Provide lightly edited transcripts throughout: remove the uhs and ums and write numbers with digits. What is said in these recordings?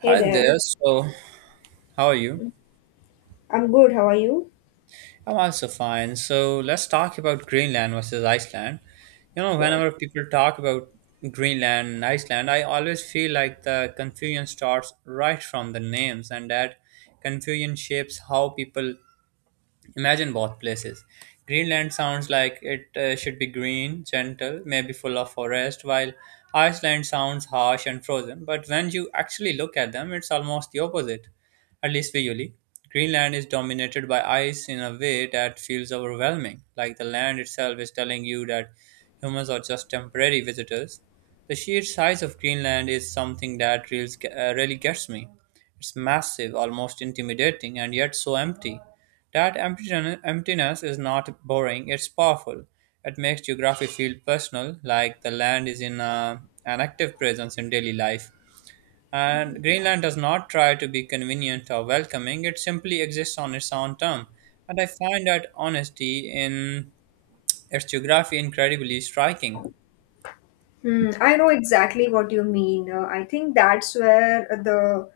Hey Hi there. there. So, how are you? I'm good. How are you? I'm also fine. So, let's talk about Greenland versus Iceland. You know, Sure. whenever people talk about Greenland and Iceland, I always feel like the confusion starts right from the names, and that confusion shapes how people imagine both places. Greenland sounds like it should be green, gentle, maybe full of forest, while Iceland sounds harsh and frozen. But when you actually look at them, it's almost the opposite, at least visually. Greenland is dominated by ice in a way that feels overwhelming, like the land itself is telling you that humans are just temporary visitors. The sheer size of Greenland is something that really gets me. It's massive, almost intimidating, and yet so empty. That emptiness is not boring, it's powerful. It makes geography feel personal, like the land is in an active presence in daily life. And Greenland does not try to be convenient or welcoming, it simply exists on its own term. And I find that honesty in its geography incredibly striking. Hmm, I know exactly what you mean. I think that's where the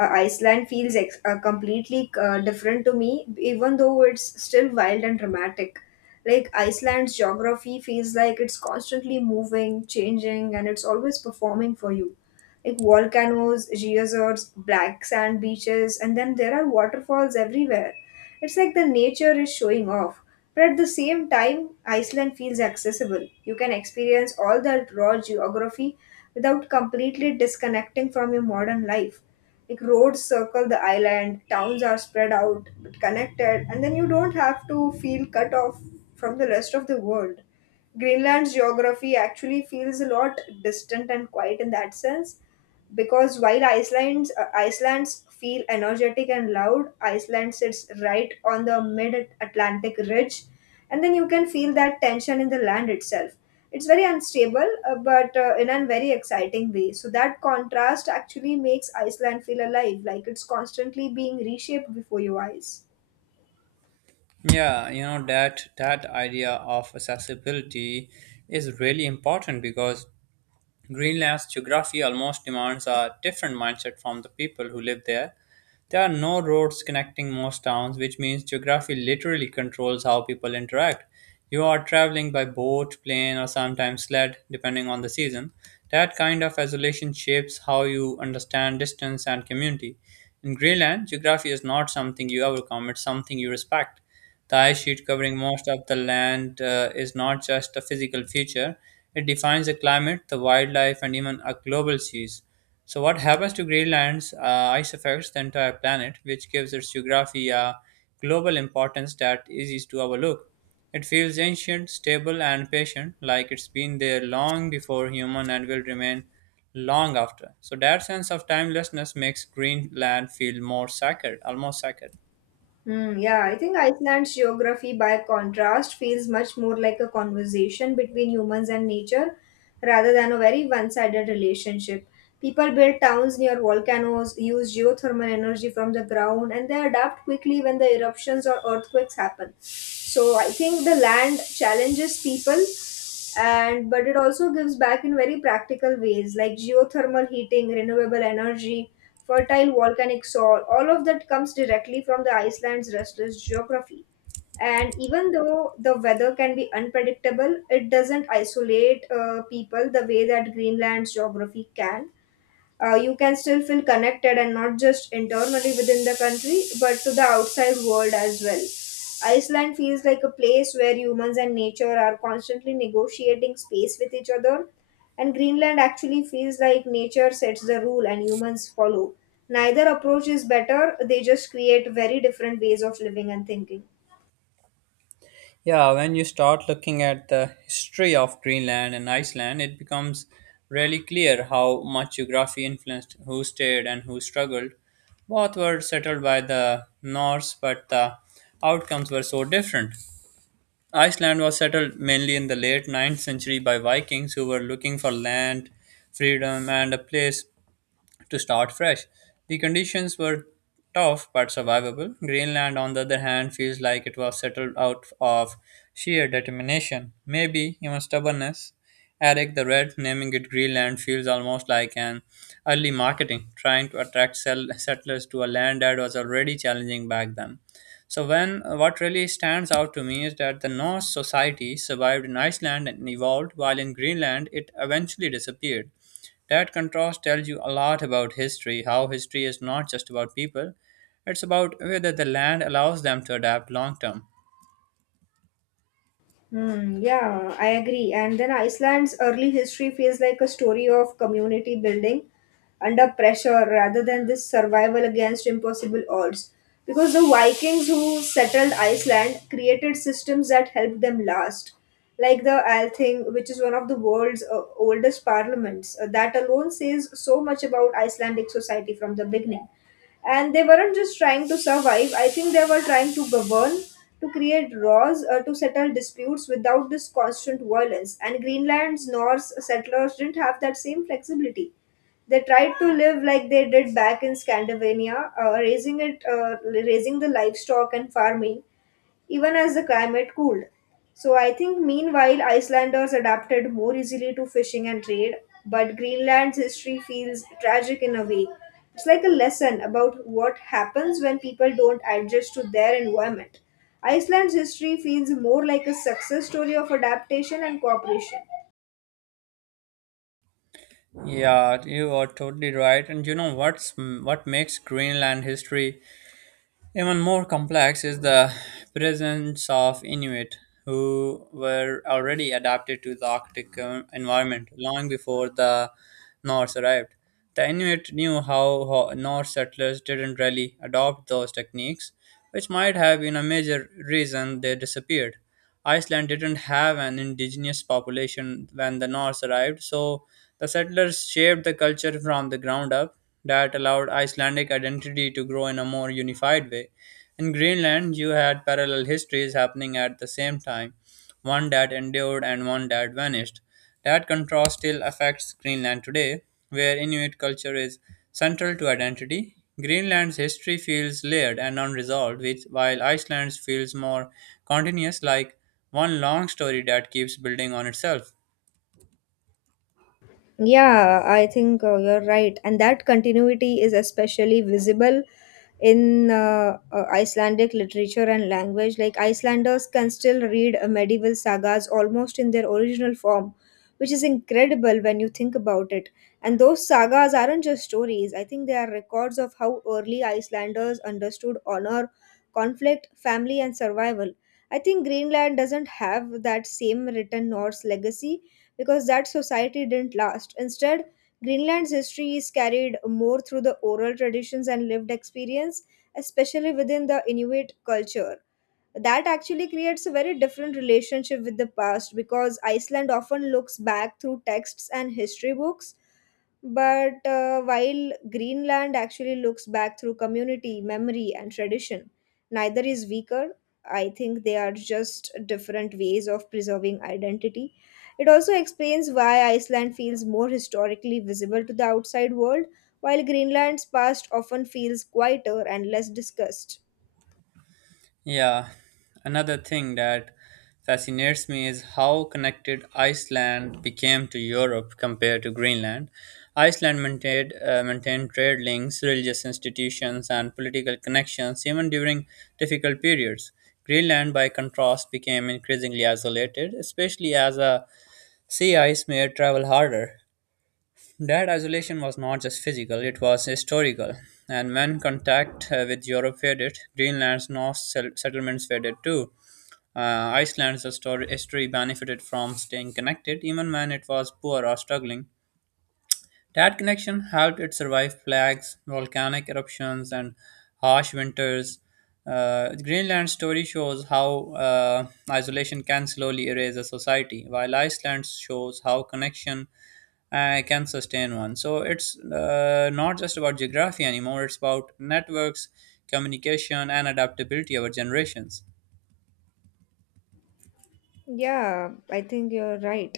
Iceland feels ex completely different to me, even though it's still wild and dramatic. Like, Iceland's geography feels like it's constantly moving, changing, and it's always performing for you. Like volcanoes, geysers, black sand beaches, and then there are waterfalls everywhere. It's like the nature is showing off. But at the same time, Iceland feels accessible. You can experience all that raw geography without completely disconnecting from your modern life. Like, roads circle the island, towns are spread out but connected, and then you don't have to feel cut off from the rest of the world. Greenland's geography actually feels a lot distant and quiet in that sense, because while Iceland's feel energetic and loud, Iceland sits right on the mid-Atlantic ridge, and then you can feel that tension in the land itself. It's very unstable, but in a very exciting way. So that contrast actually makes Iceland feel alive, like it's constantly being reshaped before your eyes. Yeah, you know that idea of accessibility is really important because Greenland's geography almost demands a different mindset from the people who live there. There are no roads connecting most towns, which means geography literally controls how people interact. You are traveling by boat, plane, or sometimes sled, depending on the season. That kind of isolation shapes how you understand distance and community. In Greenland, geography is not something you overcome, it's something you respect. The ice sheet covering most of the land is not just a physical feature, it defines the climate, the wildlife, and even a global seas. So, what happens to Greenland's ice affects the entire planet, which gives its geography a global importance that is easy to overlook. It feels ancient, stable, and patient, like it's been there long before human and will remain long after. So, that sense of timelessness makes Greenland feel more sacred, almost sacred. Hmm, yeah, I think Iceland's geography, by contrast, feels much more like a conversation between humans and nature rather than a very one sided relationship. People build towns near volcanoes, use geothermal energy from the ground, and they adapt quickly when the eruptions or earthquakes happen. So I think the land challenges people and but it also gives back in very practical ways, like geothermal heating, renewable energy, fertile volcanic soil. All of that comes directly from the Iceland's restless geography. And even though the weather can be unpredictable, it doesn't isolate people the way that Greenland's geography can. You can still feel connected and not just internally within the country but to the outside world as well. Iceland feels like a place where humans and nature are constantly negotiating space with each other, and Greenland actually feels like nature sets the rule and humans follow. Neither approach is better. They just create very different ways of living and thinking. Yeah, when you start looking at the history of Greenland and Iceland, it becomes really clear how much geography influenced who stayed and who struggled. Both were settled by the Norse, but the outcomes were so different. Iceland was settled mainly in the late ninth century by Vikings who were looking for land, freedom, and a place to start fresh. The conditions were tough but survivable. Greenland, on the other hand, feels like it was settled out of sheer determination, maybe even stubbornness. Eric the Red naming it Greenland feels almost like an early marketing, trying to attract settlers to a land that was already challenging back then. So when what really stands out to me is that the Norse society survived in Iceland and evolved, while in Greenland it eventually disappeared. That contrast tells you a lot about history, how history is not just about people, it's about whether the land allows them to adapt long term. Hmm, yeah, I agree. And then Iceland's early history feels like a story of community building under pressure rather than this survival against impossible odds. Because the Vikings who settled Iceland created systems that helped them last, like the Althing, which is one of the world's oldest parliaments. That alone says so much about Icelandic society from the beginning, and they weren't just trying to survive. I think they were trying to govern, to create laws, to settle disputes without this constant violence. And Greenland's Norse settlers didn't have that same flexibility. They tried to live like they did back in Scandinavia, raising raising the livestock and farming even as the climate cooled. So I think, meanwhile, Icelanders adapted more easily to fishing and trade, but Greenland's history feels tragic in a way. It's like a lesson about what happens when people don't adjust to their environment. Iceland's history feels more like a success story of adaptation and cooperation. Yeah, you are totally right. And you know what makes Greenland history even more complex is the presence of Inuit who were already adapted to the Arctic environment long before the Norse arrived. The Inuit knew how Norse settlers didn't really adopt those techniques, which might have been a major reason they disappeared. Iceland didn't have an indigenous population when the Norse arrived, so the settlers shaped the culture from the ground up that allowed Icelandic identity to grow in a more unified way. In Greenland, you had parallel histories happening at the same time one that endured and one that vanished. That contrast still affects Greenland today, where Inuit culture is central to identity. Greenland's history feels layered and unresolved, which, while Iceland's feels more continuous, like one long story that keeps building on itself. Yeah, I think you're right. And that continuity is especially visible in Icelandic literature and language. Like, Icelanders can still read medieval sagas almost in their original form, which is incredible when you think about it. And those sagas aren't just stories. I think they are records of how early Icelanders understood honor, conflict, family, and survival. I think Greenland doesn't have that same written Norse legacy because that society didn't last. Instead, Greenland's history is carried more through the oral traditions and lived experience, especially within the Inuit culture. That actually creates a very different relationship with the past, because Iceland often looks back through texts and history books, but while Greenland actually looks back through community, memory, and tradition. Neither is weaker. I think they are just different ways of preserving identity. It also explains why Iceland feels more historically visible to the outside world, while Greenland's past often feels quieter and less discussed. Yeah, another thing that fascinates me is how connected Iceland became to Europe compared to Greenland. Iceland maintained trade links, religious institutions, and political connections even during difficult periods. Greenland, by contrast, became increasingly isolated, especially as a sea ice made travel harder. That isolation was not just physical, it was historical. And when contact with Europe faded, Greenland's Norse settlements faded too. Uh, Iceland's history benefited from staying connected, even when it was poor or struggling. That connection helped it survive plagues, volcanic eruptions, and harsh winters. Greenland's story shows how isolation can slowly erase a society, while Iceland shows how connection can sustain one. So it's not just about geography anymore, it's about networks, communication, and adaptability over generations. Yeah, I think you're right.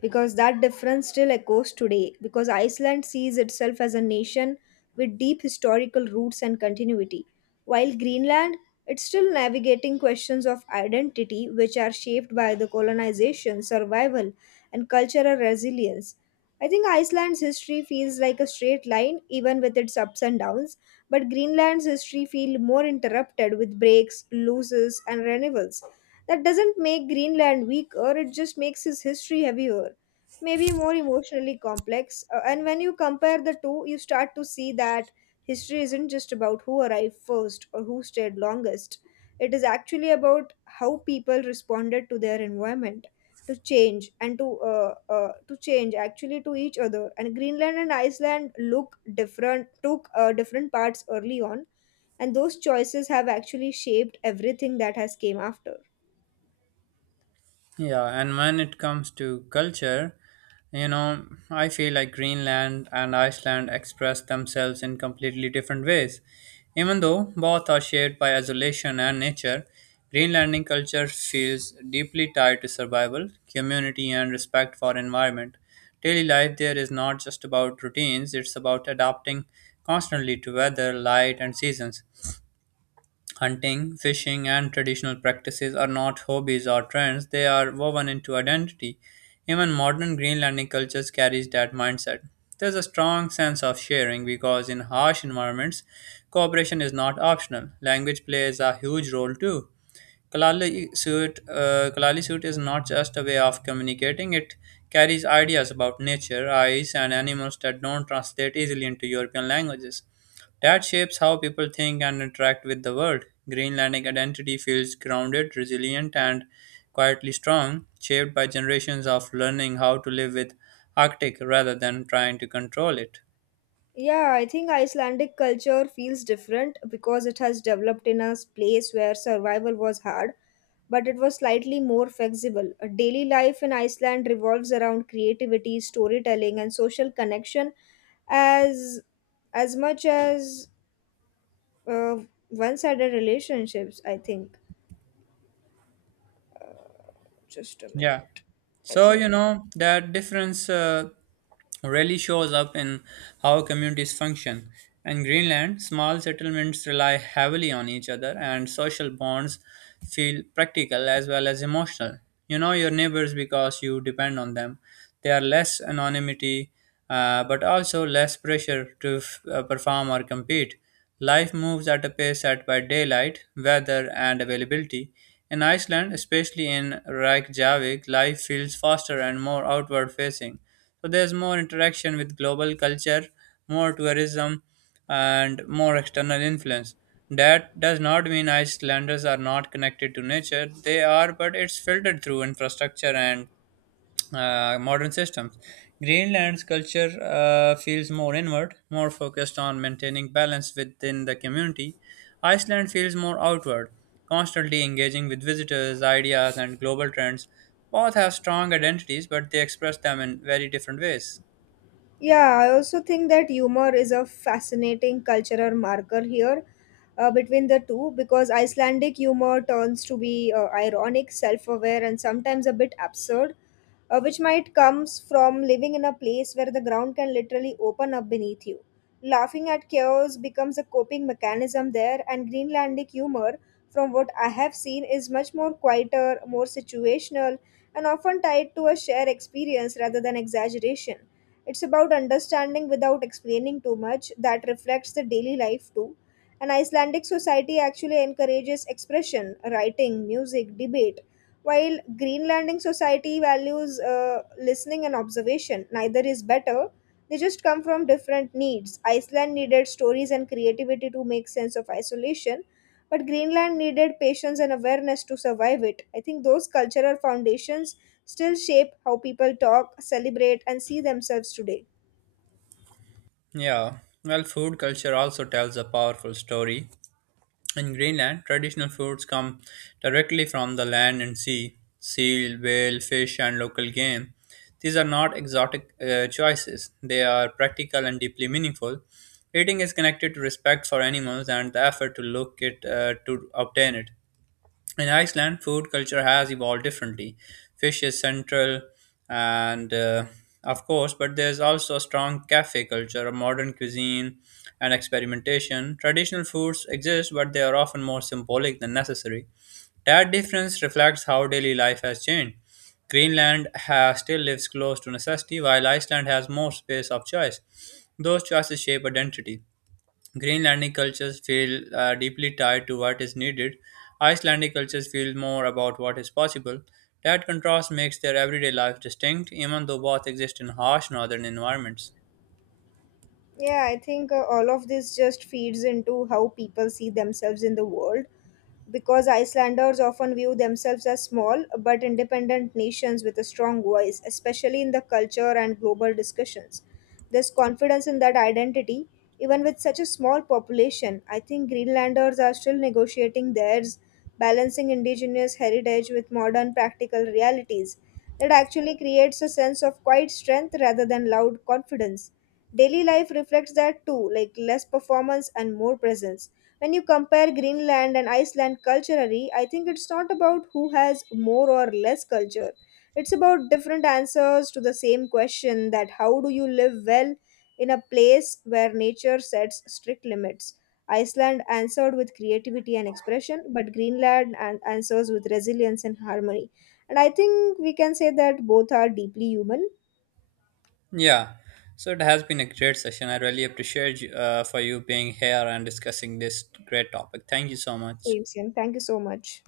Because that difference still echoes today, because Iceland sees itself as a nation with deep historical roots and continuity, while Greenland, it's still navigating questions of identity, which are shaped by the colonization, survival, and cultural resilience. I think Iceland's history feels like a straight line, even with its ups and downs, but Greenland's history feels more interrupted, with breaks, losses, and renewals. That doesn't make Greenland weaker, it just makes his history heavier, maybe more emotionally complex. And when you compare the two, you start to see that history isn't just about who arrived first or who stayed longest. It is actually about how people responded to their environment, to change, and to change, actually, to each other. And Greenland and Iceland look different, took different parts early on, and those choices have actually shaped everything that has came after. Yeah, and when it comes to culture, you know, I feel like Greenland and Iceland express themselves in completely different ways. Even though both are shaped by isolation and nature, Greenlandic culture feels deeply tied to survival, community, and respect for environment. Daily life there is not just about routines, it's about adapting constantly to weather, light, and seasons. Hunting, fishing, and traditional practices are not hobbies or trends, they are woven into identity. Even modern Greenlandic cultures carries that mindset. There's a strong sense of sharing because in harsh environments, cooperation is not optional. Language plays a huge role too. Kalali suit is not just a way of communicating, it carries ideas about nature, ice, and animals that don't translate easily into European languages. That shapes how people think and interact with the world. Greenlandic identity feels grounded, resilient, and quietly strong, shaped by generations of learning how to live with Arctic rather than trying to control it. Yeah, I think Icelandic culture feels different because it has developed in a place where survival was hard, but it was slightly more flexible. A daily life in Iceland revolves around creativity, storytelling, and social connection as as much as uh, one-sided relationships, I think. Just a Yeah. minute. I So, you think. know, that difference. Rarely shows up in how communities function. In Greenland, small settlements rely heavily on each other, and social bonds feel practical as well as emotional. You know your neighbors because you depend on them. They are less anonymity, but also less pressure to perform or compete. Life moves at a pace set by daylight, weather, and availability. In Iceland, especially in Reykjavik, life feels faster and more outward facing. So there's more interaction with global culture, more tourism, and more external influence. That does not mean Icelanders are not connected to nature. They are, but it's filtered through infrastructure and modern systems. Greenland's culture feels more inward, more focused on maintaining balance within the community. Iceland feels more outward, constantly engaging with visitors, ideas, and global trends. Both have strong identities, but they express them in very different ways. Yeah, I also think that humor is a fascinating cultural marker here between the two, because Icelandic humor turns to be ironic, self aware, and sometimes a bit absurd, which might comes from living in a place where the ground can literally open up beneath you. Laughing at chaos becomes a coping mechanism there. And Greenlandic humor, from what I have seen, is much more quieter, more situational, and often tied to a shared experience rather than exaggeration. It's about understanding without explaining too much. That reflects the daily life too. An Icelandic society actually encourages expression, writing, music, debate, while Greenlanding society values listening and observation. Neither is better. They just come from different needs. Iceland needed stories and creativity to make sense of isolation, but Greenland needed patience and awareness to survive it. I think those cultural foundations still shape how people talk, celebrate, and see themselves today. Yeah, well, food culture also tells a powerful story. In Greenland, traditional foods come directly from the land and sea seal, whale, fish, and local game. These are not exotic choices, they are practical and deeply meaningful. Eating is connected to respect for animals and the effort to look it to obtain it in Iceland, food culture has evolved differently. Fish is central, and of course, but there's also a strong cafe culture, a modern cuisine, and experimentation. Traditional foods exist, but they are often more symbolic than necessary. That difference reflects how daily life has changed. Greenland has, still lives close to necessity, while Iceland has more space of choice. Those choices shape identity. Greenlandic cultures feel deeply tied to what is needed. Icelandic cultures feel more about what is possible. That contrast makes their everyday life distinct, even though both exist in harsh northern environments. Yeah, I think all of this just feeds into how people see themselves in the world, because Icelanders often view themselves as small but independent nations with a strong voice, especially in the culture and global discussions. This confidence in that identity, even with such a small population. I think Greenlanders are still negotiating theirs, balancing indigenous heritage with modern practical realities. That actually creates a sense of quiet strength rather than loud confidence. Daily life reflects that too, like less performance and more presence. When you compare Greenland and Iceland culturally, I think it's not about who has more or less culture. It's about different answers to the same question, that how do you live well in a place where nature sets strict limits? Iceland answered with creativity and expression, but Greenland answers with resilience and harmony. And I think we can say that both are deeply human. Yeah, so it has been a great session. I really appreciate you for you being here and discussing this great topic. Thank you so much. Same, same. Thank you so much.